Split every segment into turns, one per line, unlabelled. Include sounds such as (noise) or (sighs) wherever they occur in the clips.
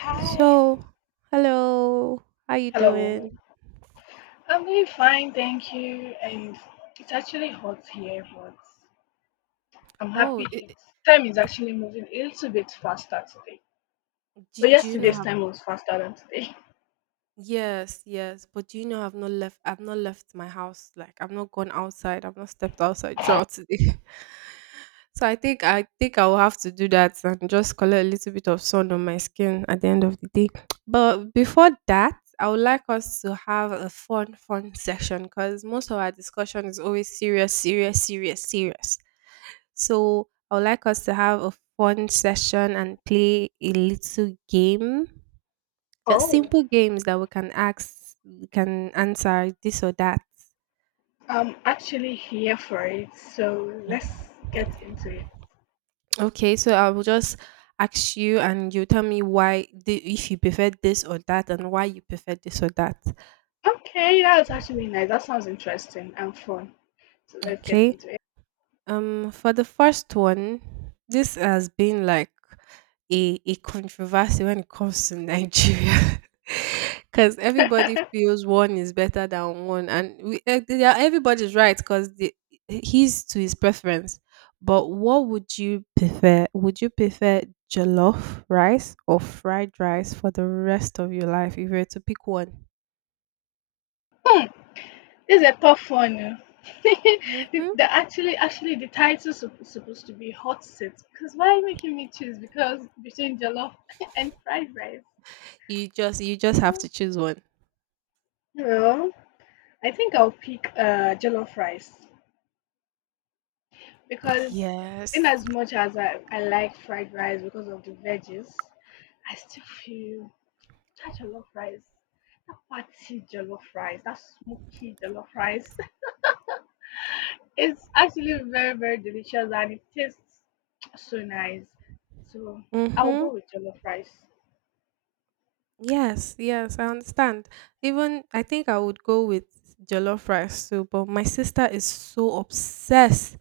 Hi.
So, Hello. How you
Hello.
doing?
I'm doing fine, thank you. And it's actually hot here, but I'm
Oh,
happy it's time is
it,
actually moving a little bit faster today.
do,
But
do you know
yesterday's
have
time was faster than today.
yes, yes, but do you know I've not left my house. Like I've not gone outside. I've not stepped outside throughout today. (laughs) So I think I will have to do that and just collect a little bit of sun on my skin at the end of the day. But before that, I would like us to have a fun section because most of our discussion is always serious. So I would like us to have a fun session and play a little game.
(laughs)
Just
Oh.
simple games that we can ask, we can answer this or that.
I'm actually here for it, so let's
Mm.
get into it.
Okay, so I will just ask you and you tell me why the, if you prefer this or that and why you prefer this or that.
Okay, that's actually nice. That sounds interesting and fun. So let's get
Okay.
into
For the first one, this has been like a controversy when it comes to Nigeria, (laughs) because everybody
it.
feels one is better than one, and we, eh, they are- everybody's right because he's to his preference. But what would you prefer? Would you prefer jollof rice or fried rice for the rest of your life if you were to pick one?
(laughs) This is a tough one. (laughs) Oh. the,
Hmm.
the actually, actually, the title is supposed to be hot seat. Because why are you making me choose? Because between jollof (laughs) and fried rice.
You just have
Well,
to choose one.
well, I think I'll pick jollof rice because
Yes.
in as much as I like fried rice because of the veggies, I still feel that jollof rice, that fatty jollof rice, that smoky jollof rice, it's actually very, very delicious and it tastes so nice. So I'll
Mm-hmm.
go with jollof rice.
Yes, yes, I understand. Even I think I would go with jollof rice too, but my sister is so obsessed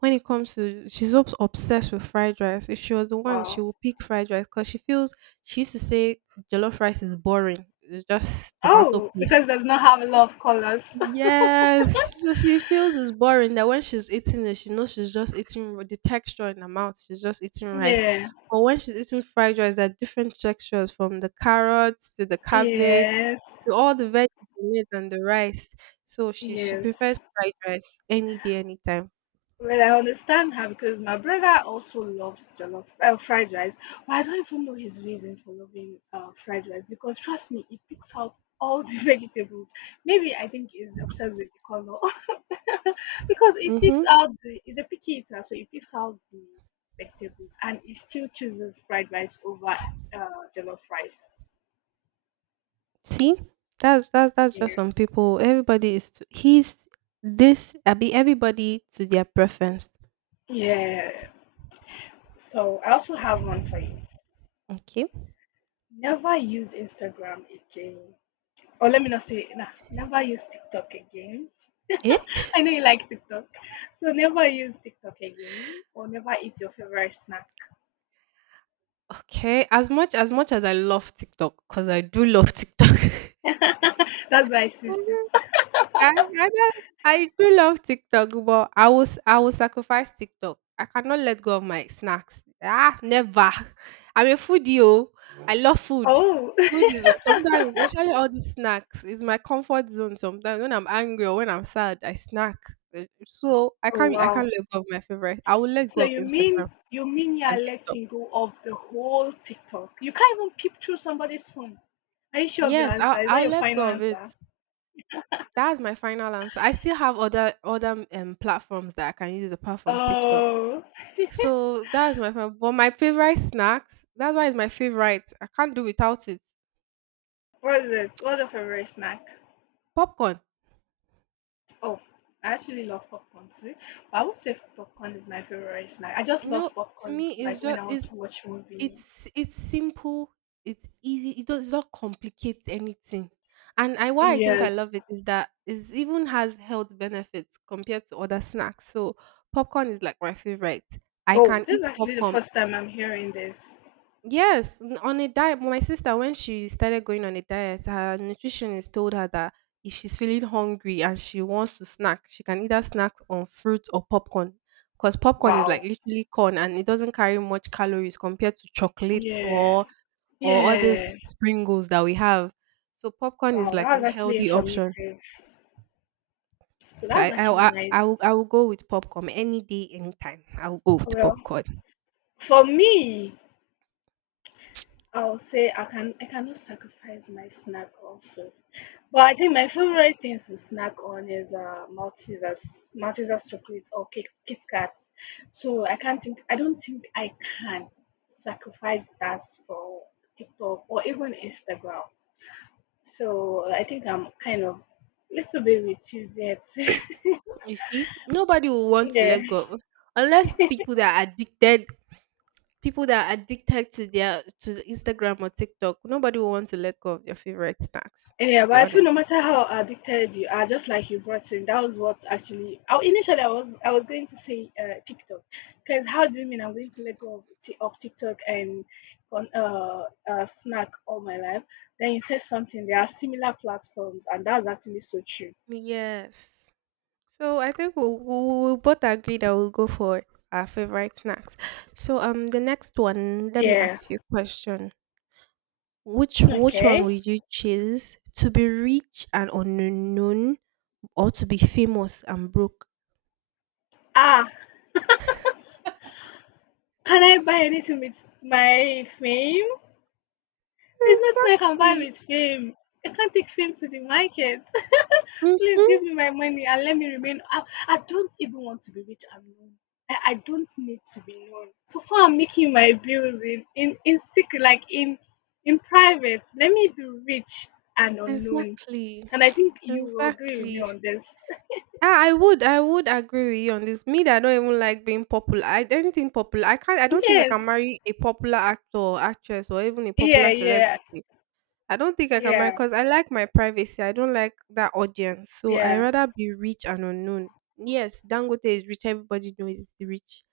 when it comes to obsessed with fried rice. If she was the one, she
Wow.
would pick fried rice because she feels she used to say jollof rice is boring. It's just tomato
Oh, because
paste.
it does not have a lot of colors.
Yes, so she feels it's boring that when she's eating it, she knows she's just eating r- the texture in her mouth. She's just eating
(laughs)
rice.
Yeah.
But when she's eating fried rice, there are different textures from the carrots to the cabbage
Yes.
to all the veggies in it and the rice. So she
Yes.
prefers fried rice any day, anytime.
Well, I understand her because my brother also loves jollof fried rice. But I don't even know his reason for loving fried rice because trust me, he picks out all the (laughs) vegetables. Maybe I think he's obsessed with the color. (laughs) (laughs) Because it
Mm-hmm.
picks out the, it's a picky eater, so it picks out the vegetables and it still chooses fried rice over jollof rice.
See, that's just
Yeah.
some people. Everybody is to, he's this. I be everybody to their preference.
Yeah. So I also have one for you.
Okay.
Never use Instagram again. Or let me not say nah, never use TikTok again. (laughs)
Eh?
I know you like TikTok. So never use TikTok again or never eat your favorite snack.
Okay. As much as much as I love TikTok, cause I do love TikTok.
(laughs) That's why I switched
(laughs)
it.
I I don't- I do love TikTok, but I will sacrifice TikTok. I cannot let go of my snacks. Ah, never. (laughs) I'm a foodie. Oh. I love food.
Oh. (laughs)
Food is like, sometimes, especially all these snacks, is my comfort zone. Sometimes when I'm angry or when I'm sad, I snack. Eh, so
Oh
I
wow.
can't let go of my favorite. I will let go
So
of
you
Instagram
mean you mean you're
and TikTok.
letting go of the whole TikTok? You can't even peep through somebody's phone. Are you sure of your
Yes,
answer? Is that
I'll
your
let
final
go of it.
answer?
That's my final answer. I still have other platforms that I can use apart from TikTok.
Oh, (laughs)
So that's my favorite. But my favorite snacks, that's why it's my favorite. I can't do without it.
what is it? What's your favorite snack?
Popcorn.
Oh, I actually love popcorn too, but I would say popcorn is my favorite snack. I just love
No, to
popcorn,
me
like when I want
it's
to watch movie.
it's simple, it's easy, it does not complicate anything. And I why I think I
Yes.
love it is that it even has health benefits compared to other snacks. So popcorn is like my favorite. I
Oh,
can
this is
eat
actually the
popcorn
first time I'm hearing this.
yes, n- on a diet. My sister, when she started going on a diet, her nutritionist told her that if she's feeling hungry and she wants to snack, she can either snack on fruit or popcorn. Because popcorn is like
Wow.
literally corn and it doesn't carry much calories compared to chocolates
Yeah.
or other
Yeah.
sprinkles that we have. So popcorn is
Wow,
like
that was
an
actually
healthy option.
informative. So
So
that was actually nice.
I will go with popcorn any day, anytime. I will go with
Well,
popcorn.
for me, I'll say I can, I cannot sacrifice my snack also. But I think my favorite things to snack on is Maltesers, Maltesers chocolate or Kit Kat. So I can't think, I don't think I can sacrifice that for TikTok or even Instagram. So I think I'm kind of little bit with you yet.
You see, nobody will
(laughs)
want to
Yeah.
let go of unless people that are addicted people that are addicted to their to Instagram or TikTok, nobody will want to let go of their favorite snacks,
Yeah,
to be
but I feel
honest.
no matter how addicted you are, just like you brought in, that was what actually. Initially, I was going to say TikTok, because how do you mean I'm going to let go of TikTok and on snack all my life? Then you said something. There are similar platforms, and that's actually so true.
Yes. So I think we'll both agree that we'll go for our favorite snacks. So the next one, let me
Yeah.
ask you a question. Which one
Okay.
would you choose, to be rich and unknown, or to be famous and broke?
Ah, can I buy anything with my fame? It's not like I can buy
Exactly.
with fame. I can't take fame to the market. Please
Mm-hmm.
give me my money and let me remain. I don't even want to be rich and known. I don't need to be known. So far, I'm making my bills in secret, like in private. Let me be rich and unknown.
Exactly.
And I
(tsk)
think you will agree with me
Exactly.
on this. (laughs)
Ah, I would agree with you on this. Me that I don't even like being popular. I don't think popular. I don't think I can
Yes.
marry a popular actor or actress or even a popular
Yeah. Yeah.
celebrity. I don't think I can marry
Yeah.
because I like my privacy. I don't like that audience. So I
Yeah.
rather be rich and unknown. Yes, Dangote is rich, everybody knows he's rich.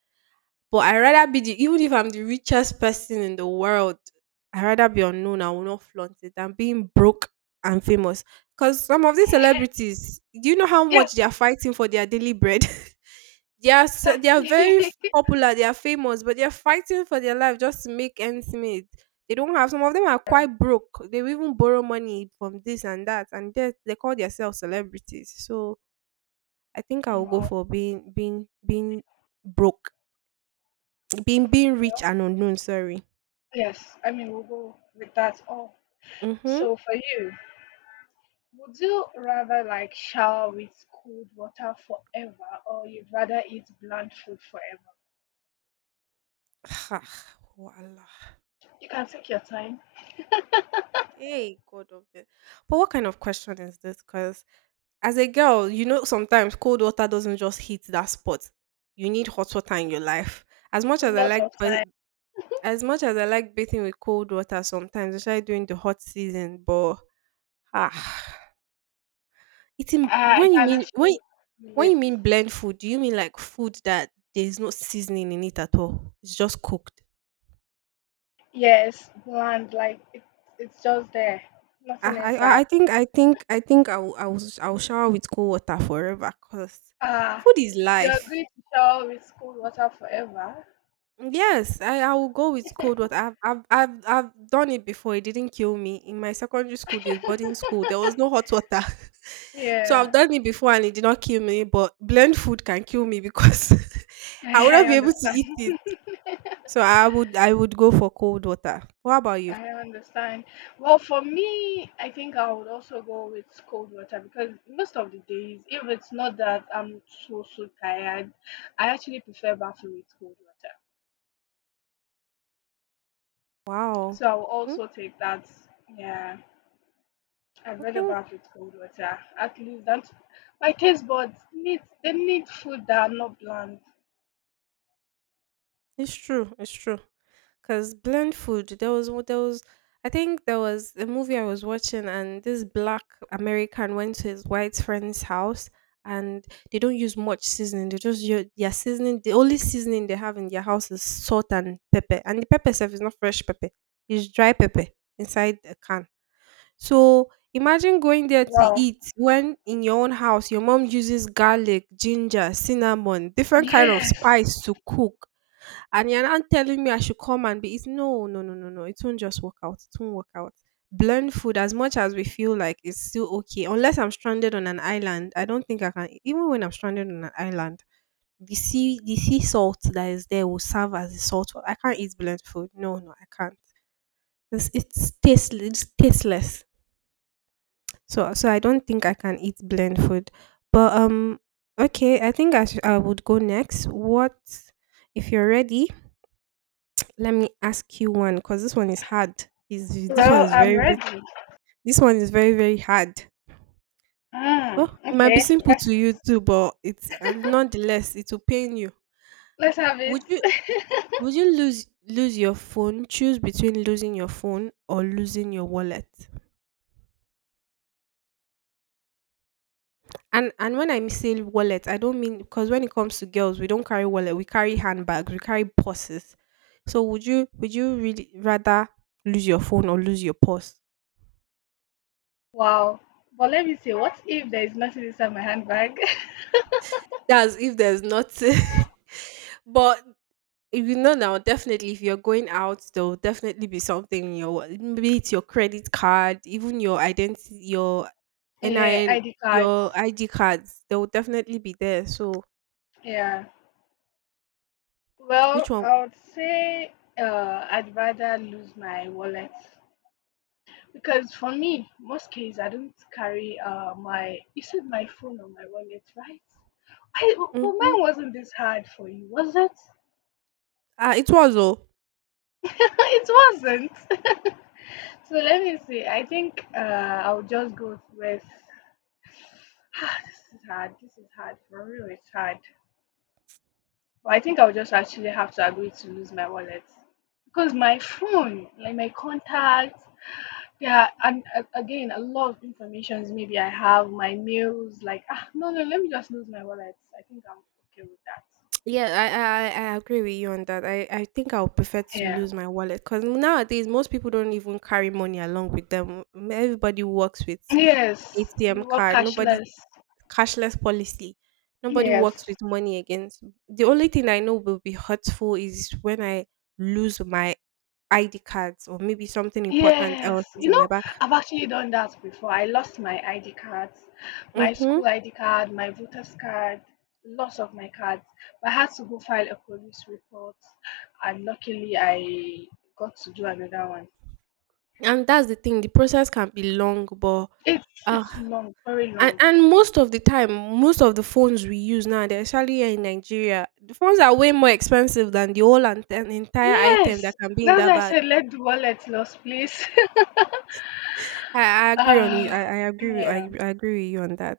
But I rather be the even if I'm the richest person in the world, I rather be unknown. I will not flaunt it than being broke and famous. Because some of these celebrities, do you know how much
Yes.
they are fighting for their daily bread? (laughs) They are
Exactly.
very f-
(laughs)
popular, they are famous, but they are fighting for their life just to make ends meet. They don't have some of them are quite broke. They will even borrow money from this and that, and they call themselves celebrities. So I think I will go
Wow.
for being broke. Being rich and unknown, sorry.
Yes. I mean, we'll go with that. Oh.
Mhm.
So for you. Would you rather like shower with cold water forever or you'd rather eat bland food forever?
(sighs) Wallah.
You can take your time.
Hey, God of it. But what kind of question is this? Because as a girl, you know sometimes cold water doesn't just hit that spot. You need hot water in your life. As much
A
as I
lot
like,
of
but
time.
as much as I like bathing with cold water sometimes, especially during the hot season, but ah, eating
I can actually
when
relate.
you mean blend food, do you mean like food that there's no seasoning in it at all? It's just cooked.
Yes, bland, like it's just there. Nothing inside.
I will shower with cold water forever because
Ah,
food is
you
life.
agree to shower with cold water forever?
Yes, I will go with cold water. I've done it before. It didn't kill me in my secondary school days, boarding school. There was no hot water, (laughs) so I've
Yeah,
done it before and it did not kill me. But blend food can kill me because
(laughs)
(laughs) I would not
I
be able to
understand.
eat it. So I would go for cold water. What about you?
I understand. Well, for me, I think I would also go with cold water because most of the days, if it's not that I'm so tired, I actually prefer bathing with cold water.
Wow.
So I will
Hmm,
also take that. Yeah, I'd
I
rather
think
bath with cold water. At least that my taste buds need, they need food that are not bland.
it's true. It's true. Cause blend food. There was I think there was a movie I was watching and this black American went to his white friend's house and they don't use much seasoning. They just use their seasoning. The only seasoning they have in their house is salt and pepper. And the pepper itself is not fresh pepper. It's dry pepper inside a can. So imagine going there to
Wow.
eat when in your own house your mom uses garlic, ginger, cinnamon, different kind of
Yes.
spice to cook and you're now telling me I should come and be it's no. It won't just work out. It won't work out. Blend food as much as we feel like it's still okay. Unless I'm stranded on an island, I don't think I can even when I'm stranded on an island, the sea salt that is there will serve as a salt. Wa- I can't eat blend food. No, no, I can't. It's tasteless. So so I don't think I can eat blend food. But okay, I think I would go next. What if you're ready? Let me ask you one because this one is hard. Is this one
Well,
is
I'm
very, very
ready.
this one is very very hard.
Mm,
Oh, it might be
okay.
simple to you too, but it's nonetheless it will pain you.
Let's have it.
Would you
(laughs)
would you lose Lose your phone? Choose between losing your phone or losing your wallet. And when I say wallet, I don't mean because when it comes to girls, we don't carry wallet. We carry handbags. We carry purses. So would you really rather lose your phone or lose your purse?
Wow. But let me say, what if there is nothing inside my handbag? (laughs)
That's if there's nothing. (laughs) but if you know now, definitely, if you're going out, there will definitely be something in your wallet. Maybe it's your credit card, even your identity, your
Yeah,
NIN,
ID
your
cards.
ID cards. They will definitely be there. So,
Yeah.
which
Well,
one?
I would say I'd rather lose my wallet because for me, most cases I don't carry my. You said my phone or my wallet, right? I, but mine
Mm-hmm.
wasn't this hard for you, was it?
It was all.
(laughs) It wasn't. (laughs) So let me see. I think I'll just go with. (sighs) Ah, this is hard. This is hard for real. It's hard. But I think I'll just actually have to agree to lose my wallet because my phone, like my contacts, yeah, and again, a lot of informations maybe I have, my mails, like, ah, no, no, let me just lose my wallet. I think I'm okay with that.
Yeah, I agree with you on that. I think I would prefer to
Yeah.
lose my wallet because nowadays most people don't even carry money along with them. Everybody works with
Yes,
ATM
we were
card. Nobody
cashless.
cashless policy. Nobody
Yes.
works with money against. The only thing I know will be hurtful is when I lose my ID cards or maybe something important
Yes,
else is
you
in
know,
my bag.
I've actually done that before. I lost my ID cards, my
Mm-hmm.
school ID card, my voter's card, lots of my cards. But I had to go file a police report, and luckily I got to do another one.
And that's the thing. The process can be long, but
It's
uh,
it's long, very
and,
long.
and most of the time, most of the phones we use now, they're especially here in Nigeria. The phones are way more expensive than the whole an entire
Yes,
item that can be in
that's
that
why I
bag.
said let the wallet lost, please. (laughs)
I agree on you. I,
uh,
I agree. With,
yeah.
I, I agree with you on that.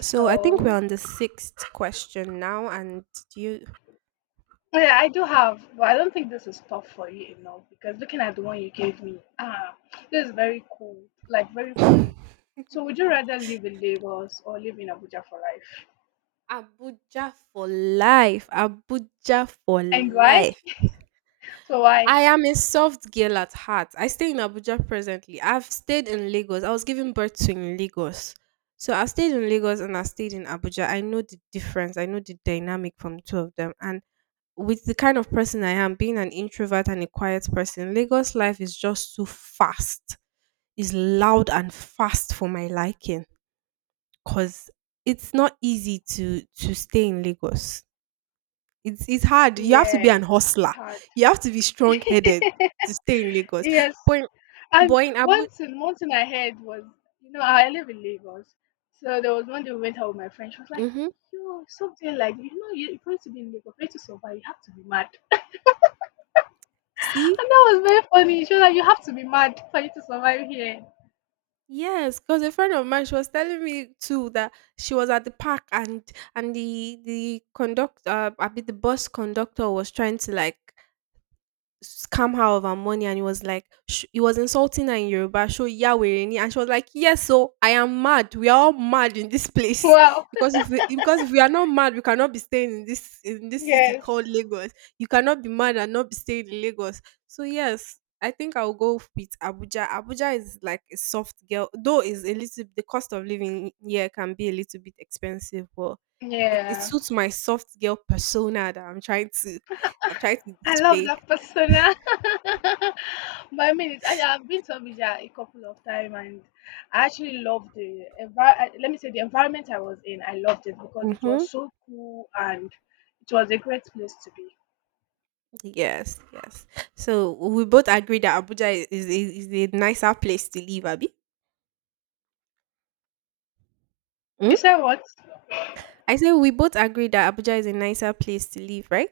So I think we're on the sixth question now, and you
oh yeah, I do have, but I don't think this is tough for you enough because looking at the one you gave me, ah, this is very cool, like very
(laughs) Abuja
cool. So would you rather live in Lagos or live in Abuja for life?
for life. Abuja for
And why?
life.
So why?
I am a soft girl at heart. I stay in Abuja presently. I've stayed in Lagos. I was giving birth to in Lagos. So I stayed in Lagos and I stayed in Abuja. I know the difference. I know the dynamic from the two of them. And with the kind of person I am, being an introvert and a quiet person, Lagos life is just too fast. It's loud and fast for my liking, 'cause it's not easy to stay in Lagos. It's hard. You have to
Yeah,
be an
it's
hustler.
hard.
You have to be strong-headed to stay in Lagos.
Yes.
But in-
And
but in Abu
one thing I heard was, you know, I live in Lagos. So there was one day we went out with my friend. She was like,
Mhm.
yo, something like, you know, you, are going to be in Lagos, for you to survive, you have to be mad.
See?
And that was very funny. She was like, you have to be mad for you to survive here.
Yes, cause a friend of mine, she was telling me too that she was at the park and the bus conductor was trying to like scam her of her money, and he was like he was insulting her in Yoruba, show Yawereni, and she was like, yes, so I am mad, we are all mad in this place.
Wow.
(laughs) Because if we are not mad, we cannot be staying in this city
Yes.
called Lagos. You cannot be mad and not be staying in Lagos. So yes, I think I'll go with Abuja. Abuja is like a soft girl, though is a little, the cost of living here can be a little bit expensive, but it
Yeah.
suits my soft girl persona that I'm trying to
I love
display.
that persona. (laughs) But I mean, it's, I've been to Abuja a couple of times, and I actually loved the environment. Let me say, the environment I was in, I loved it because it
Mm-hmm.
was so cool and it was a great place to be.
Yes, yes. So we both agree that Abuja is a nicer place to live, Abby. Mm?
You said what?
I say we both agree that Abuja is a nicer place to live, right?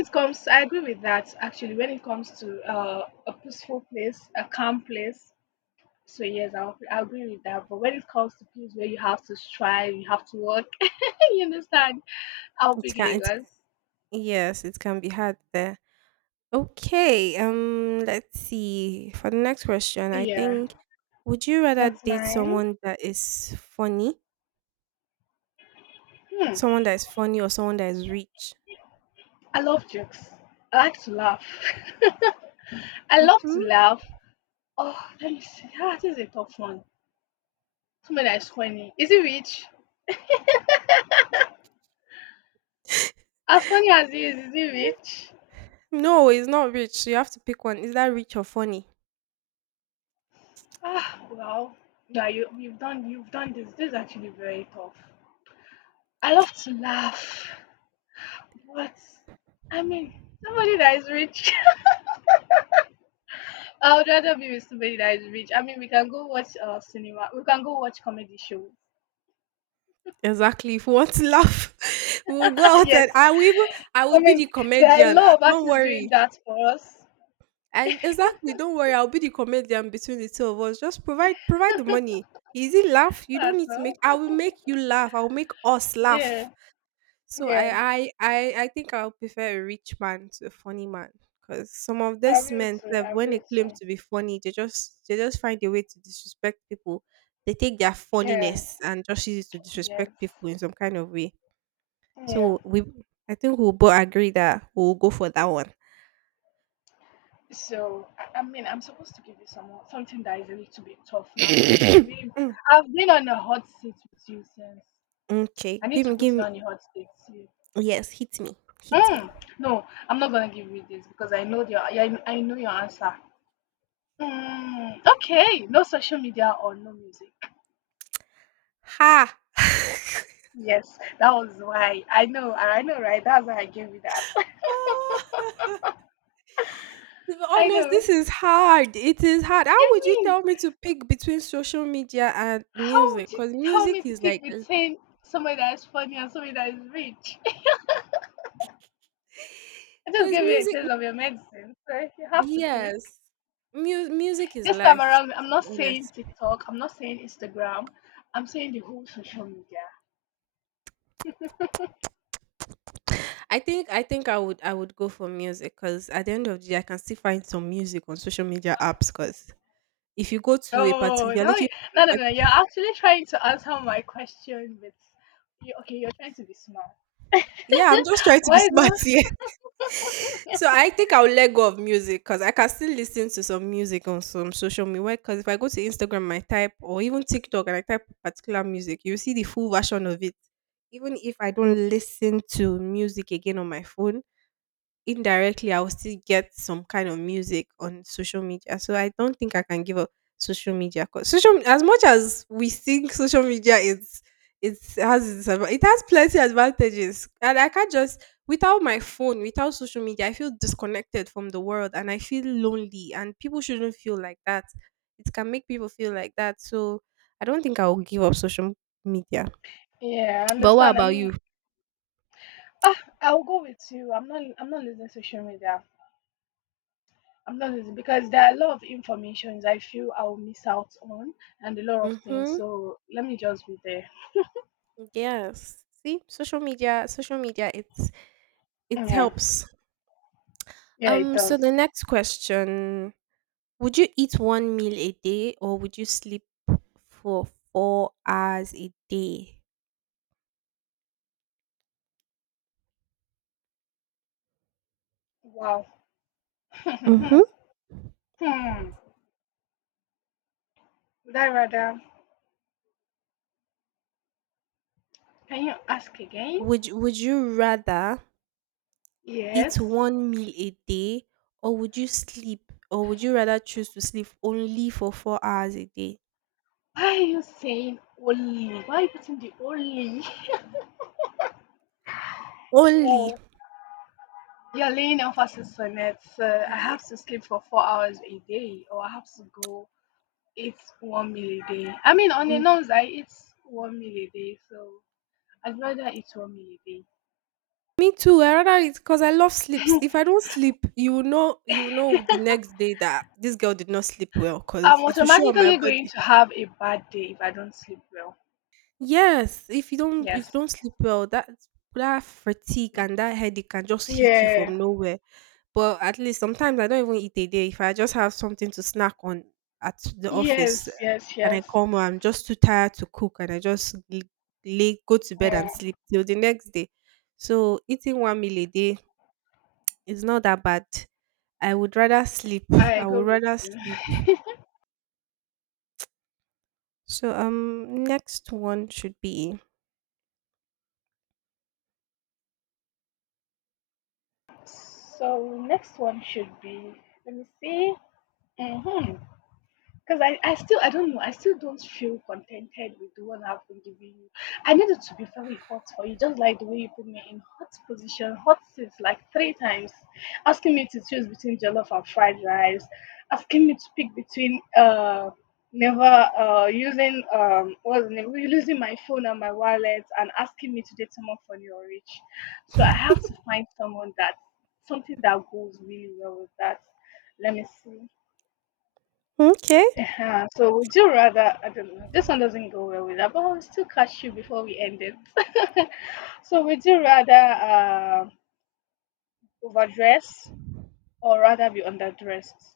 It comes. I agree with that. Actually, when it comes to a peaceful place, a calm place, so yes, I agree with that. But when it comes to place where you have to strive, you have to work, (laughs) you understand? I'll
It
pick
can it,
Lagos.
yes, it can be hard there. Okay, let's see. For the next question, I
Yeah,
think, would you rather
that's
date
mine.
someone that is funny?
Hmm.
Someone that is funny or someone that is rich?
I love jokes. I like to laugh. (laughs) I love to
Hmm.
laugh. Oh, let me see. Ah, this is a tough one. Somebody that is funny. Is it rich?
(laughs)
As funny as he is he rich?
No, it's not rich. You have to pick one. Is that rich or funny?
Ah, well, yeah, you've done this. This is actually very tough. I love to laugh. What? I mean, somebody that is rich. (laughs) I would rather be with somebody that is rich. I mean, we can go watch cinema. We can go watch comedy shows.
Exactly. If we want to laugh, (laughs) we'll go
(laughs)
out and
Yes.
I
I
will be
mean,
the
there are a
comedian. Ah,
lot of
don't
artists doing
worry.
that for us.
I exactly don't worry, I'll be the comedian between the two of us. Just provide the money. Easy laugh. You don't
That's
need to make,
all.
I will make you laugh. I'll make us laugh.
Yeah.
So I
Yeah.
I I, I think I'll prefer a rich man to a funny man. Because some of
I
these
will
men
too.
sef,
I
when they
will
claim
too.
to be funny, they just find a way to disrespect people. They take their
Yeah.
funniness and just use it to
Yes.
disrespect people in some kind of way.
Yeah.
So I think we'll both agree that we'll go for that one.
So I mean, I'm supposed to give you some something that is a little bit tough now because you've
(coughs)
been
Mm,
I've been on a hot seat with you since.
okay,
I need
give
to
me, give
put you
me.
on the hot seat.
Yes, hit me, hit me.
Mm, no, I'm not gonna give you this because I know your I know your answer. Mm, okay, no social media or no music.
Ha!
Yes, that was why I know right. That's why I gave you that.
Ah,
(laughs)
(laughs) to be
I
honest, this
know.
is hard. It is hard. How would you
Yummy.
tell me to pick between social media and
How
music?
would you
Because
tell
music
me to
is like,
pick between somebody that is funny and somebody that is rich? (laughs) I just
because
gave you a
music,
taste of your medicine, so you have to pick.
yes, music is
This time
life.
around, I'm
To
not
be
saying
honest,
TikTok. I'm not saying Instagram. I'm saying the whole social media.
I would go for music, because at the end of the day, I can still find some music on social media apps. Because if you go to a party, if
Oh,
you're
now
looking for
no, no,
a
no.
party,
You're actually trying to answer my question with, you, okay, you're trying to be smart. (laughs)
yeah, I'm just trying to be
Why
smart
do?
here. (laughs) So I think I'll let go of music because I can still listen to some music on some social media. Because if I go to Instagram, I type, or even TikTok and I type particular music, you see the full version of it. Even if I don't listen to music again on my phone, indirectly I will still get some kind of music on social media. So I don't think I can give up social media, 'cause social as much as we think social media is, it's has its it has plenty advantages. And I can't just, without my phone, without social media, I feel disconnected from the world and I feel lonely, and people shouldn't feel like that. It can make people feel like that. So I don't think I will give up social media.
Yeah, I
But what
understand. I
about
mean,
you?
ah, I'll go with you. I'm not. I'm not losing social media. I'm not losing because there are a lot of informations I feel I'll miss out on and a lot of things.
Mm-hmm.
So let me just be there.
Yes. See, social media, it's, it
Yeah.
helps.
Yeah, it
So the
does.
next question, would you eat one meal a day or would you sleep for 4 hours a day?
Wow. (laughs) Hmm.
Mm-hmm.
Would I rather? Can you ask again?
Would you rather eat
Yes.
one meal a day, or would you sleep, or would you rather choose to sleep only for 4 hours a day?
Why are you saying only? Why are you putting the only?
Only.
Oh, you're laying emphasis on it. So I
Yeah.
have to sleep for 4 hours a day, or I have to go eat one meal a day. I mean, on the norms, I eat one meal a day, so I'd rather eat one meal a day.
Me too. I rather it, because I love sleep. If I don't sleep, you will know the next day that this girl did not sleep well,
I'm
because it will show on my
automatically going
body.
to have a bad day if I don't sleep well.
Yes, if
Yes.
you don't sleep well, that, that fatigue and that headache can just hit you from
Yeah.
nowhere. But at least sometimes I don't even eat a day. If I just have something to snack on at the office,
Yes, yes,
and I
yes.
come home, I'm just too tired to cook and I just l- lay go to bed
Yeah.
and sleep till the next day. So eating one meal a day, it's not that bad. I would rather sleep.
I
I
go
would
with
rather sleep.
you. (laughs)
So next one should be
So next one should be, let me see. Mm-hmm. Because I still, I don't know, I still don't feel contented with the one I've been giving you. I need it to be very hot for you, just like the way you put me in hot position, hot seats like three times, asking me to choose between jollof and fried rice, asking me to pick between never using what's the name losing my phone and my wallet and asking me to date someone funny or rich. So I have to find someone that, something that goes really well with that. Let me see.
okay.
Uh-huh. So would you rather? I don't know. This one doesn't go well with that, but I'll still catch you before we end it. (laughs) So would you rather overdress or rather be underdressed?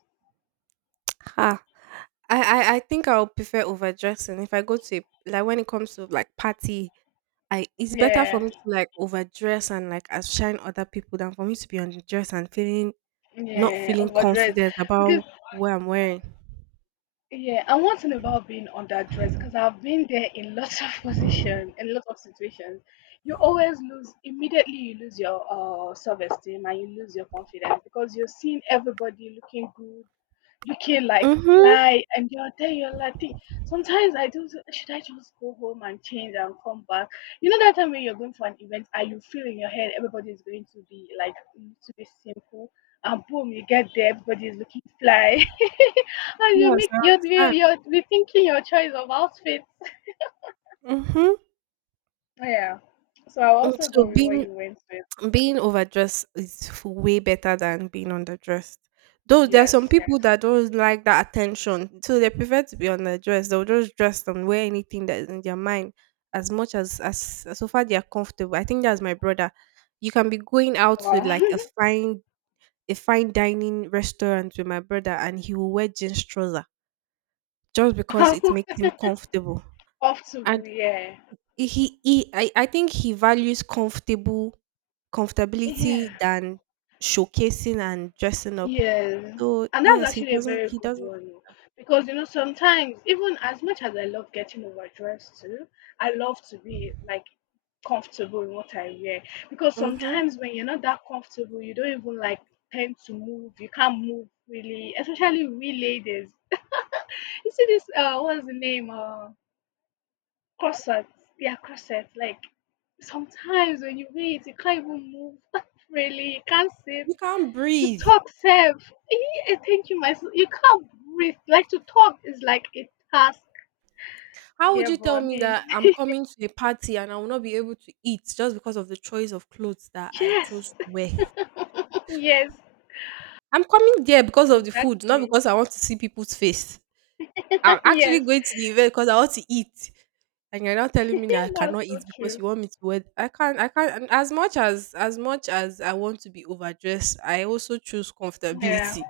Ha. I think I'll prefer overdressing if I go to a, like when it comes to like party. I, it's better for
Yeah,
me to like overdress and like outshine other people, than for me to be underdressed and feeling, not
yeah,
feeling
overdressed.
confident
Because,
about what I'm wearing.
yeah, and one thing about being underdressed, because I've been there in lots of (laughs) positions, in lots of situations, you always lose, immediately you lose your self-esteem and you lose your confidence because you're seeing everybody looking good, looking like
Mm-hmm.
fly, and you're there, you're like, sometimes I do, say, should I just go home and change and come back? You know that time when you're going for an event and you feel in your head everybody is going to be like, to be simple, and boom, you get there, everybody is looking fly. (laughs) No, you
Yes,
make
I
you're you're
understand.
you're rethinking your choice of outfit.
Mm-hmm.
Yeah. So I'll also
So
go with what
being
you went with.
being overdressed is way better than being underdressed. Though there are
Yes,
some people
yes.
that don't like that attention, so they prefer to be underdressed. They'll just dress and wear anything that is in their mind, as much as so far they are comfortable. I think that's my brother. You can be going out to like a
Wow.
fine dining restaurant with my brother, and he will wear jeans trouser just because it makes
(laughs)
him comfortable.
Off to,
And
yeah.
I think he values comfortable comfortability
Yeah.
than showcasing and dressing up.
Yes.
So
And that's
yes, he
actually a
doesn't
very
he
good
doesn't
one. Oh, Because you know, sometimes even as much as I love getting overdressed too, I love to be like comfortable in what I wear. Because
Hmm.
sometimes when you're not that comfortable, you don't even like tend to move, you can't move really, especially we ladies. (laughs) You see this what's the name corset, yeah, corset, like sometimes when you wear it you can't even move. (laughs) Really, you can't sit
You can't
to
breathe.
talk self. I think you, myself, you can't breathe, like to talk is like a task.
How would
Yeah,
you
but
tell
I
me
mean,
that I'm coming to a party and I will not be able to eat just because of the choice of clothes that
(laughs)
I
yes,
chose to wear?
(laughs) yes,
I'm coming there because of the food, not
exactly.
because I want to see people's face. I'm
(laughs)
actually
Yes.
going to the event because I want to eat. And you're not telling me that
(laughs)
I
That's
cannot eat
so
because
true.
you want me to wear, I can't, I can't. And as much as I want to be overdressed, I also choose
Yeah,
comfortability.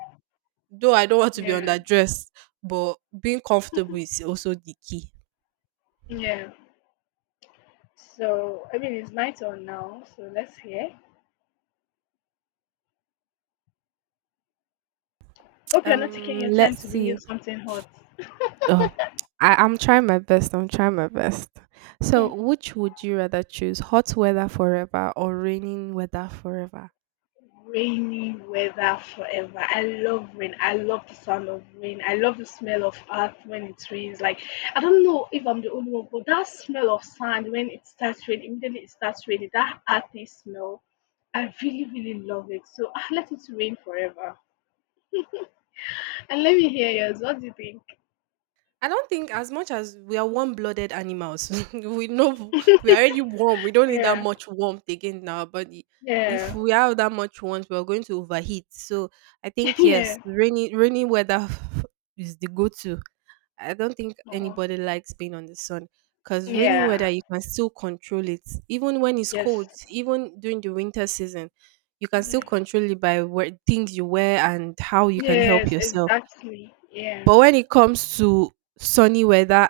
Though I don't want to be
yeah,
underdressed, but being comfortable is also the key.
yeah. So I mean it's my turn now, so let's hear, hope you're not taking your time
Let's
to bring
see.
in something hot.
Ugh. I'm trying my best. I'm trying my best. So which would you rather choose? Hot weather forever or raining weather forever?
Rainy weather forever. I love rain. I love the sound of rain. I love the smell of earth when it rains. Like, I don't know if I'm the only one, but that smell of sand when it starts raining, immediately it starts raining, that earthy smell. I really, really love it. So ah, let it rain forever. And let me hear yours. What do you think?
I don't think, as much as we are warm-blooded animals, (laughs) we know we are already warm. We don't need that
Yeah.
much warmth again in our body. If
Yeah.
we have that much warmth, we're going to overheat. So I think
(laughs)
yes,
Yeah.
rainy weather (laughs) is the go-to. I don't think
Uh-huh.
anybody likes being on the sun, because rainy weather
Yeah.
you can still control it. Even when it's
Yes.
cold, even during the winter season, you can still
Yeah.
control it by where, things you wear and how you can help
Yes,
yourself.
exactly. Yeah.
But when it comes to sunny weather,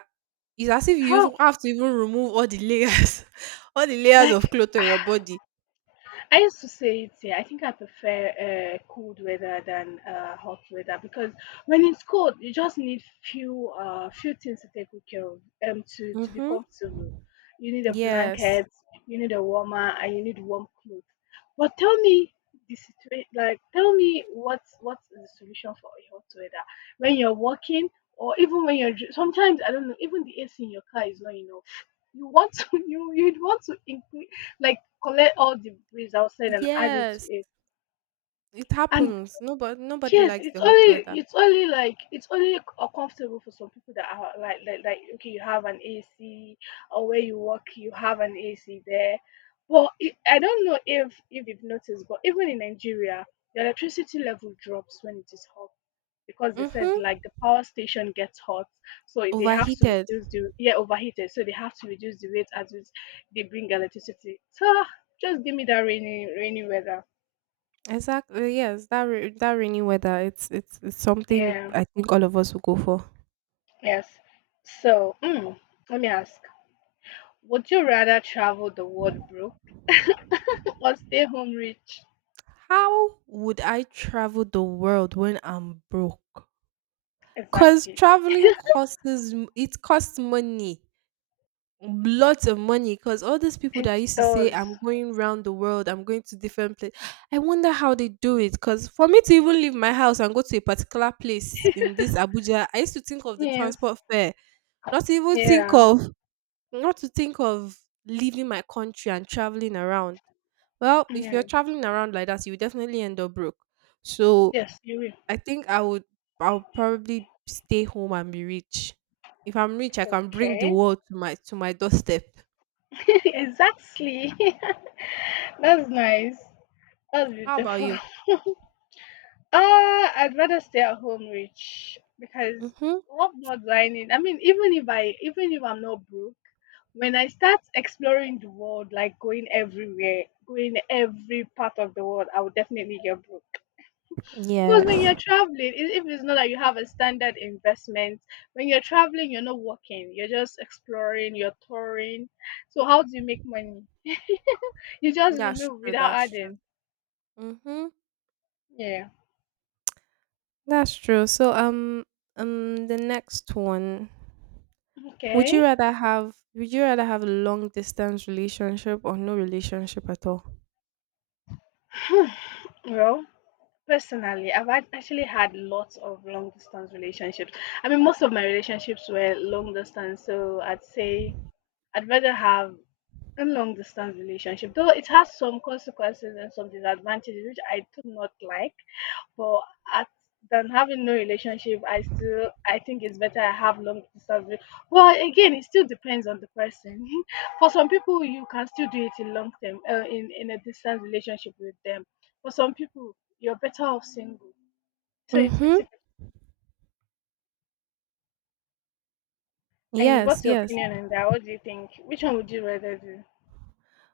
it's as if you
How?
even have to even remove all the layers, (laughs) all the layers of
Like,
cloth on your body.
I used to say it. Yeah, I think I prefer cold weather than hot weather, because when it's cold, you just need few few things to take good care of, to be
Mm-hmm.
comfortable. You need a
Yes.
blanket, you need a warmer, and you need warm clothes. But tell me the situation. Like, tell me what is the solution for a hot weather when you're walking or even when you're sometimes I don't know, even the AC in your car is not enough. You want to (laughs) you'd want to increase, like, collect all the breeze outside and add it to
Yes.
it.
It
And
happens. Nobody
yes,
likes
it's
the hot
only,
weather.
it's only, like it's only comfortable for some people that are like okay, you have an AC or where you work, you have an AC there. But it, I don't know if you've noticed, but even in Nigeria, the electricity level drops when it is hot because they said
Mm-hmm.
like the power station gets hot, so they have to
Overheated.
reduce the, yeah, overheated, so they have to reduce the rate at which they bring electricity. So ah, just give me that rainy rainy weather.
Exactly. Yes. That that rainy weather. It's something
Yeah.
I think all of us will go for.
Yes. So mm, let me ask: would you rather travel the world broke (laughs) or stay home rich?
How would I travel the world when I'm broke? Cause
Exactly.
traveling costs it costs money. Lots of money, because all these people
It
that used to say
does.
I'm going round the world, I'm going to different place, I wonder how they do it. Because for me to even leave my house and go to a particular place in this Abuja, I used to think of the
Yes.
transport fare, not to even think
Yeah.
of, not to think of leaving my country and traveling around. Well, if you're
Yeah.
traveling around like that, you definitely end up broke. So
Yes. You
I think I would I'll probably stay home and be rich. If I'm rich, I
will.
can bring the
Okay.
world to my doorstep.
(laughs) Exactly. (laughs) That's nice. That's
How about
beautiful.
you?
(laughs) Uh, I'd rather stay at home rich because
Mm-hmm.
what more do I need? I mean, even if I, even if I'm not broke, when I start exploring the world, like going everywhere, going every part of the world, I will definitely get broke. Because when you're
Yes.
traveling, if it's not that you have a standard investment, when you're traveling, you're not working, you're just exploring, you're touring. So how do you make money? You just
That's
remove
true.
without
That's true.
adding.
Mm-hmm.
Yeah.
That's true. So the next one.
Okay.
Would you rather have a long distance relationship or no relationship at all?
Well, personally, I've had actually had lots of long distance relationships. I mean, most of my relationships were long distance, so I'd say I'd rather have a long distance relationship, though it has some consequences and some disadvantages which I do not like. But at, than having no relationship, I still, I think it's better I have long distance. Well, again, it still depends on the person. (laughs) For some people, you can still do it in long term, in a distance relationship with them. For some people, you're better off single, so it's 50
Mm-hmm.
fifty. And
Yes,
what's your
yes.
opinion on that? What do you think? Which one would you rather do?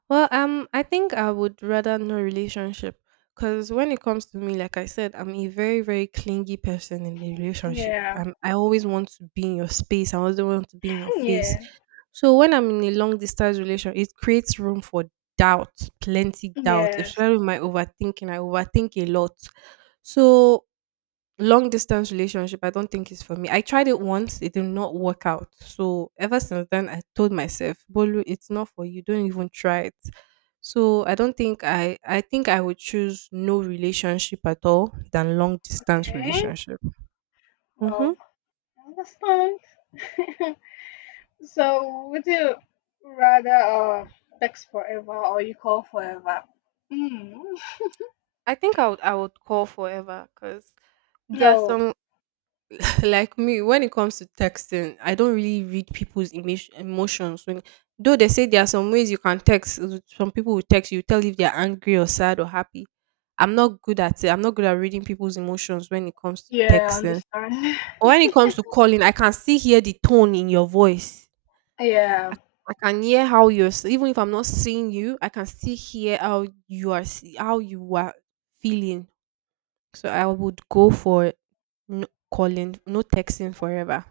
Well, I think I would rather no relationship, because when it comes to me, like I said, I'm a very, very clingy person in the relationship.
Yeah.
I always want to be in your space. I always want to be in your face.
Yeah.
So when I'm in a long distance relation, it creates room for doubt, plenty doubt,
Yes.
especially with my overthinking. I overthink a lot. So long distance relationship, I don't think is for me. I tried it once, it did not work out. So ever since then, I told myself, Bolu, it's not for you, don't even try it. So I don't think I think I would choose no relationship at all than long distance
Okay.
relationship. Hmm.
Well, I understand. (laughs) So would you rather text forever or you call forever? Mm.
I would call forever because there are
No.
some, like me, when it comes to texting, I don't really read people's image, emotions, when, though they say there are some ways you can text, some people will text you, tell if they're angry or sad or happy. I'm not good at it, I'm not good at reading people's emotions when it comes to
Yeah, I
texting.
understand.
But when it comes to calling, I can see hear the tone in your voice.
(laughs)
i,
Yeah.
I can hear how you're even if I'm not seeing you, I can still hear how you are how you are feeling. So I would go for no calling, no texting forever,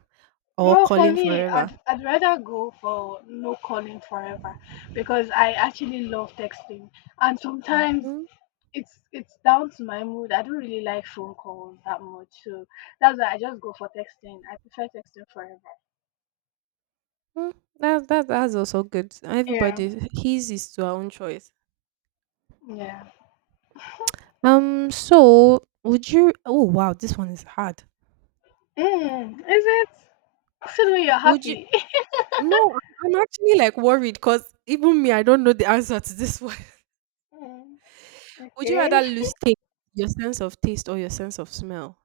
or
Well, for
calling
me,
forever.
I'd rather go for no calling forever because I actually love texting. And sometimes
Mhm,
it's down to my mood. I don't really like phone calls that much, so that's why I just go for texting. I prefer texting forever.
mm That, that's also good.
Yeah,
Everybody his is to our own choice.
yeah.
So would you, oh wow, this one is hard.
Mm, is it? Still when you're
Would you
happy. (laughs)
No, I'm actually like worried, because even me, I don't know the answer to this one. (laughs)
Mm,
Would you
okay.
rather lose taste, your sense of taste or your sense of smell?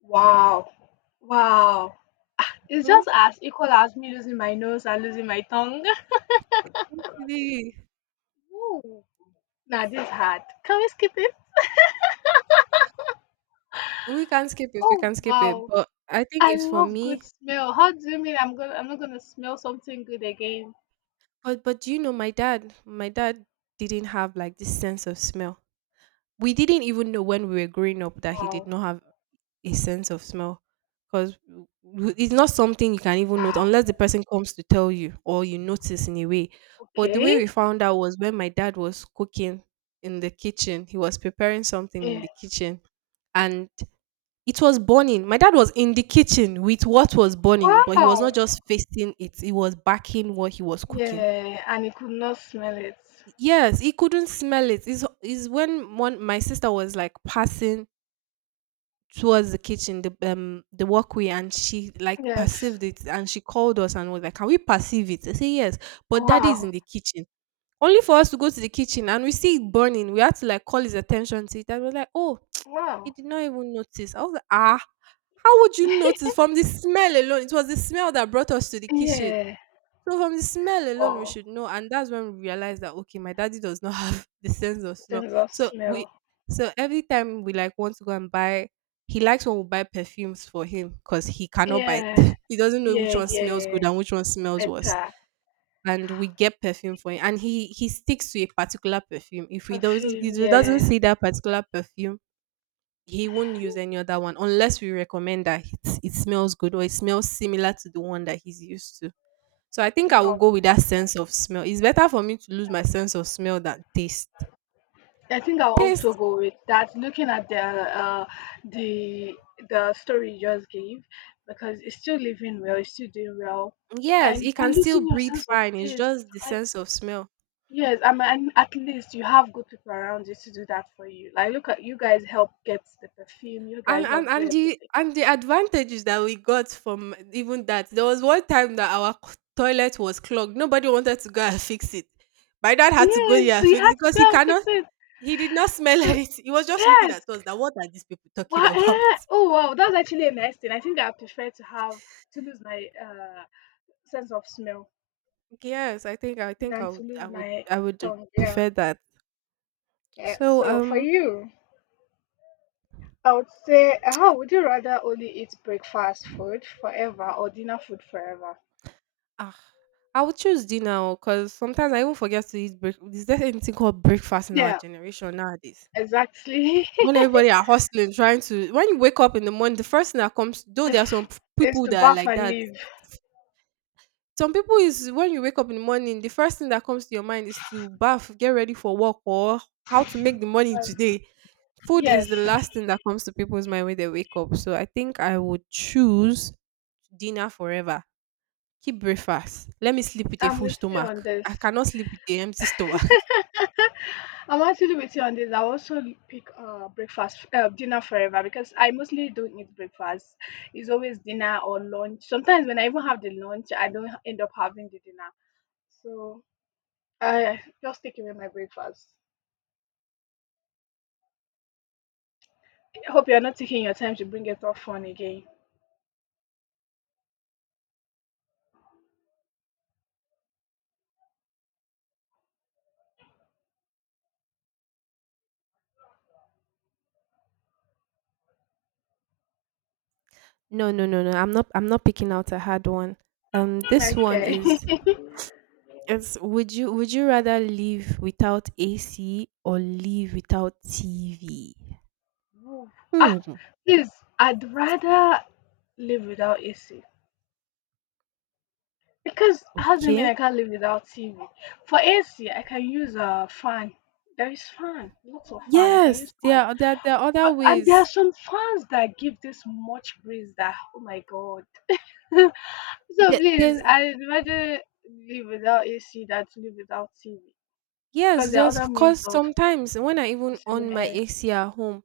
Wow, wow. It's
Hmm?
just as equal as me losing my nose and losing my tongue.
Okay.
Ooh. Nah, this is hard. Can we skip it?
We can skip it, we can
Oh
skip it.
wow.
But I think
I
it's for
love
me,
good smell. How do you mean I'm gonna, I'm not gonna smell something good again?
but do you know my dad? My dad didn't have like this sense of smell. We didn't even know when we were growing up that he did
Wow.
not have a sense of smell, because it's not something you can even note
Wow.
unless the person comes to tell you or you notice in a way. But the way
Okay.
we found out was when my dad was cooking in the kitchen. He was preparing something in
Yeah.
the kitchen, and it was burning. My dad was in the kitchen with what was burning, but he was not
Wow!
just facing it; he was backing what he was cooking.
Yeah, and he could not smell it.
Yes, he couldn't smell it. Is when one my sister was like passing towards the kitchen, the walkway, and she like
Yes.
perceived it, and she called us and was like, "Can we perceive it?" I say yes, but daddy is
Wow.
in the kitchen. Only for us to go to the kitchen, and we see it burning. We had to like call his attention to it, and we're like, "Oh, he
Wow.
did not even notice." I was like, "Ah, how would you notice from the smell alone?" It was the smell that brought us to the kitchen.
Yeah.
So from the smell alone, we
Wow.
should know, and that's when we realize that okay, my daddy does not have (laughs) the sense of smell.
Sense of
So we,
smell.
so every time we like want to go and buy, he likes when we buy perfumes for him because he cannot buy.
Yeah.
(laughs) he doesn't know which
Yeah,
one smells
yeah.
good and which one smells worse,
Better.
and we get perfume for him, and he sticks to a particular perfume. If
Perfume,
he doesn't
yeah.
see that particular perfume. He won't use any other one unless we recommend that it smells good or it smells similar to the one that he's used to. So I think I will
Wow.
go with that sense of smell. It's better for me to lose my sense of smell than taste.
I think I'll also
Taste,
go with that. Looking at the the story you just gave, because it's still living well, it's still doing well,
yes,
and
it
but
can still
losing your
breathe
sense of
fine. It's
taste,
just the
like,
sense of smell.
yes, I mean, at least you have good people around you to do that for you. Like, look at you guys help get the perfume, you
And,
guys help do everything.
and the advantages that we got from even that, there was one time that our toilet was clogged. Nobody wanted to go and fix it. My dad had to go
Yes,
there and
you
fix
had
it
to
because he
go and fix
cannot.
it.
He did not smell (laughs)
Because,
anything. He was just looking
yes,
at us. That what are these people
wow,
talking about?
eh, oh wow, that's actually a nice thing. I think I prefer to have to lose my sense of smell
Yes, I think
than
I
to
would
lose my
I would
tongue. Yeah,
prefer that.
yeah.
So
So for you, I would say, how would you rather only eat breakfast food forever or dinner food forever?
ah, I would choose dinner because sometimes I even forget to eat break. Is there anything called breakfast in our
Yeah,
generation nowadays?
exactly. (laughs)
When everybody are hustling, trying to, when you wake up in the morning, the first thing that comes. Though there
If
are some
it's
people
to
that are
bath
like
and
that.
leave.
Some people is when you wake up in the morning, the first thing that comes to your mind is to bath, get ready for work, or how to make the money
Um,
today. Food is the
yes,
last thing that comes to people's mind when they wake up. So I think I would choose dinner forever. Keep breakfast. Let me sleep with a
I'm
full
with you on
stomach.
this.
I cannot sleep with a empty stomach. (laughs)
(laughs) I'm actually with you on this. I also pick dinner forever because I mostly don't eat breakfast. It's always dinner or lunch. Sometimes when I even have the lunch, I don't end up having the dinner. So I just take away my breakfast. I hope you're not taking your time to bring it up phone again.
No, no, no, no. I'm not picking out a hard one. This one
Okay.
is,
(laughs)
it's would you rather live without AC or live without TV?
Ah,
Hmm.
please, I'd rather live without AC. Because how do you mean
Okay.
I can't live without TV? For AC, I can use a fan. There is fan, lots of fan. I can use
Yes,
fan,
there are there are other
but, and there are
ways.
some fans that give this much breeze that, oh my god. (laughs) So
There,
please,
there's
I imagine, live without AC than to live without TV,
yes,
because there are other
just
means
cause
of
sometimes when I even on
receiving
my
air.
AC at home,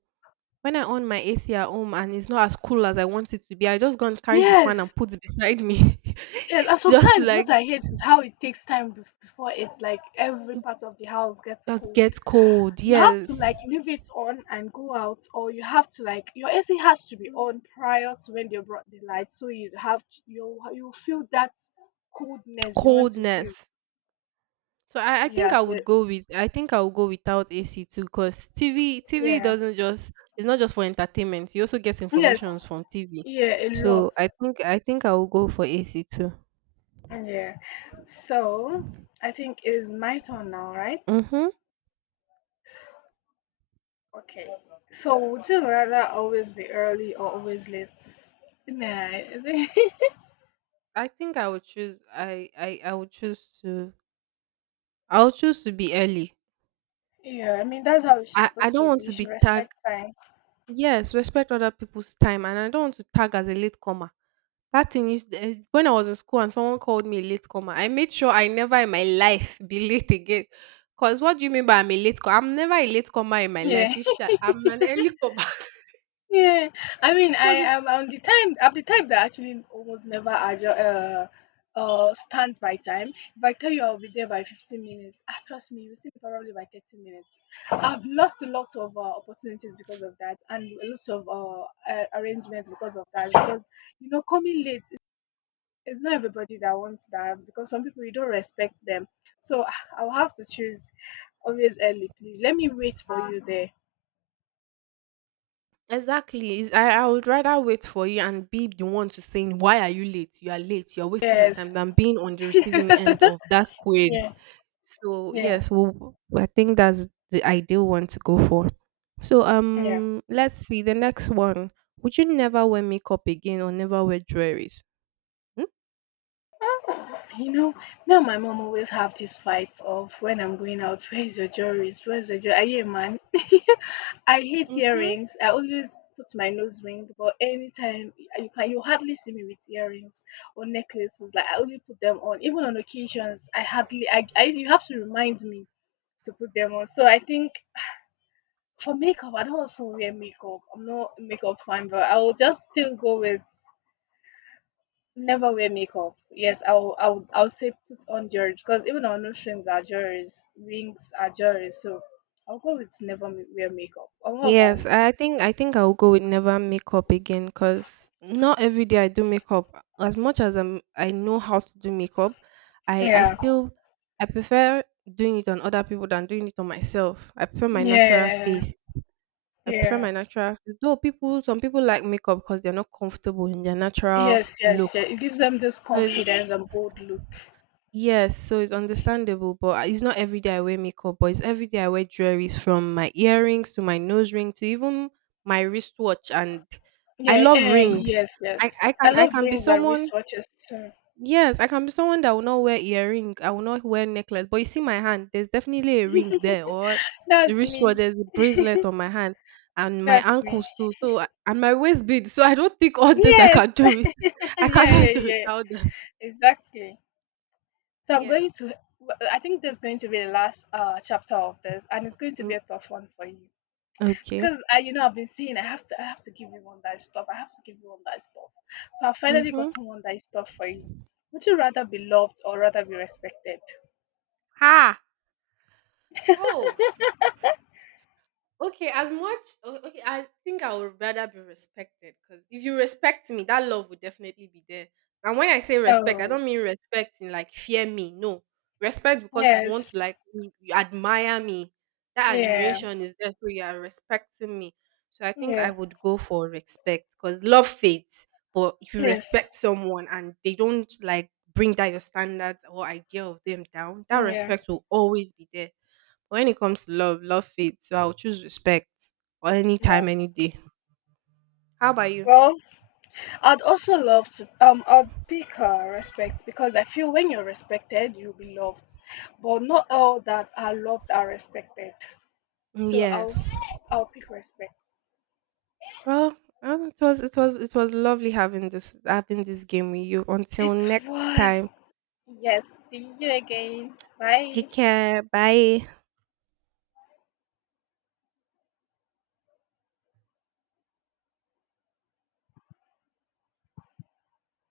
when I on my AC at home and it's not as cool as I want it to be, I just go and carry the fan
Yes,
and put it beside me,
yes, and
(laughs) just to,
sometimes
like,
what I hate is how it takes time before it's like every
it
part of the house gets
just
cold.
gets cold.
You have to like
Yes.
leave it on and go out, or you have to like your AC has to be on prior to when they brought the light, so you have to, you feel that coldness you want to feel.
Coldness. So I think I
Yes
would
it,
go with, I think I would go without AC too, because TV
yeah.
doesn't just, it's not just for entertainment. You also get
Yes,
informations from TV.
yeah, a lot.
So I think I will go for AC too.
Yeah. So I think it is my turn now, right?
Mm-hmm.
Okay. So would you rather always be early or always late? Nah. (laughs)
I think I would choose I would choose to I would choose to be early.
Yeah, I mean that's how it's
I
supposed
don't
to
want
be, you
to be
should
tagged.
respect time.
Yes, respect other people's time, and I don't want to tag as a late comer. That thing is eh, when I was in school and someone called me a late comer. I made sure I never in my life be late again. Cause what do you mean by I'm a late, I'm never a late comer in my life.
Yeah.
It's I'm an early comer.
Yeah, I mean,
(laughs)
I
Cause
am on the time. I'm the type that actually almost never stands by time. If I tell you I'll be there by 15 minutes, ah, trust me, you'll see me probably by 30 minutes. I've lost a lot of opportunities because of that, and a lot of arrangements because of that. Because you know, coming late, it's not everybody that wants that. Because some people you don't respect them. So ah, I'll have to choose always early, please. Let me wait for you there.
exactly. Is I would rather wait for you and be the one to saying, "Why are you late? You are late. You are wasting my
Yes.
time," than being on the
(laughs) Yeah.
receiving end of that query. So
Yeah,
yes, well, I think that's the ideal one to go for. So
yeah.
let's see the next one. Would you never wear makeup again or never wear jewelries? Hmm?
You know, me and my mom always have these fights of when I'm going out, where's your jewelries? Where's your jewelry? Are you a man? (laughs) I hate
Mm-hmm.
earrings. I always put my nose ring, but anytime you can, you hardly see me with earrings or necklaces. Like, I only put them on. Even on occasions, I hardly. I You have to remind me to put them on. So I think for makeup, I don't also wear makeup. I'm not a makeup fan, but I will just still go with never wear makeup. Yes, I'll say put on jewelry, because even our notions are jewelry, rings are jewelry. So I'll go with never wear makeup. Or what about
Yes,
you?
I I think I'll go with never makeup again because not every day I do makeup. As much as I know how to do makeup, I
Yeah,
still I prefer doing it on other people than doing it on myself. I prefer my natural
yeah,
face. I prefer
yeah.
my natural face. Though people, some people like makeup because they're not comfortable in their natural
Yes, yes, yeah.
look.
It gives them this
So it's
confidence and bold look.
yes, so it's understandable. But I- it's not every day I wear makeup. But it's every day I wear jewelries, from my earrings to my nose ring to even my wristwatch. And I
Yeah,
love
yeah,
rings.
yes, yes.
I
I
can
love
be
rings and
someone,
wristwatches too.
yes, I can be someone that will not wear earring. I will not wear necklace. But you see my hand, there's definitely a ring there, or the
That's
wristwatch,
me.
there's a bracelet on my hand, and my
That's me.
ankles too. So and my waist bead. So I don't think all this I
Yes.
can do it.
(laughs)
(laughs)
Yeah,
I
yeah,
cannot do it
yeah.
without them.
Exactly. So I'm
Yes.
going to. I think there's going to be the last chapter of this, and it's going to
Mm,
be a tough one for you
okay.
because I, you know, I've been saying I have to give you one that is tough. I have to give you one that is tough. So I've finally
Mm-hmm.
gotten one that is tough for you. Would you rather be loved or rather be respected?
Ah. Oh. Okay, as much okay, I think I would rather be respected, because if you respect me, that love will definitely be there. And when I say respect, I
Oh,
don't mean respect in like fear me. No, respect because you want
yes,
to like me, you admire me. That
yeah,
admiration is there, so you are respecting me. So I think I
yeah,
would go for respect because love fades. But if you
yes,
respect someone and they don't like bring that your standards or idea of them down, that
yeah.
respect will always be there. But when it comes to love, love fades. So I'll choose respect or any time,
Wow.
any day. How about you?
Well, I'd also love to. I'd pick respect, because I feel when you're respected, you'll be loved. But not all that are loved are respected. So
Yes.
I'll pick respect.
Well, it was it was lovely having this game with you. Until
It
next
was.
time.
Yes, see you again. Bye.
Take care. Bye.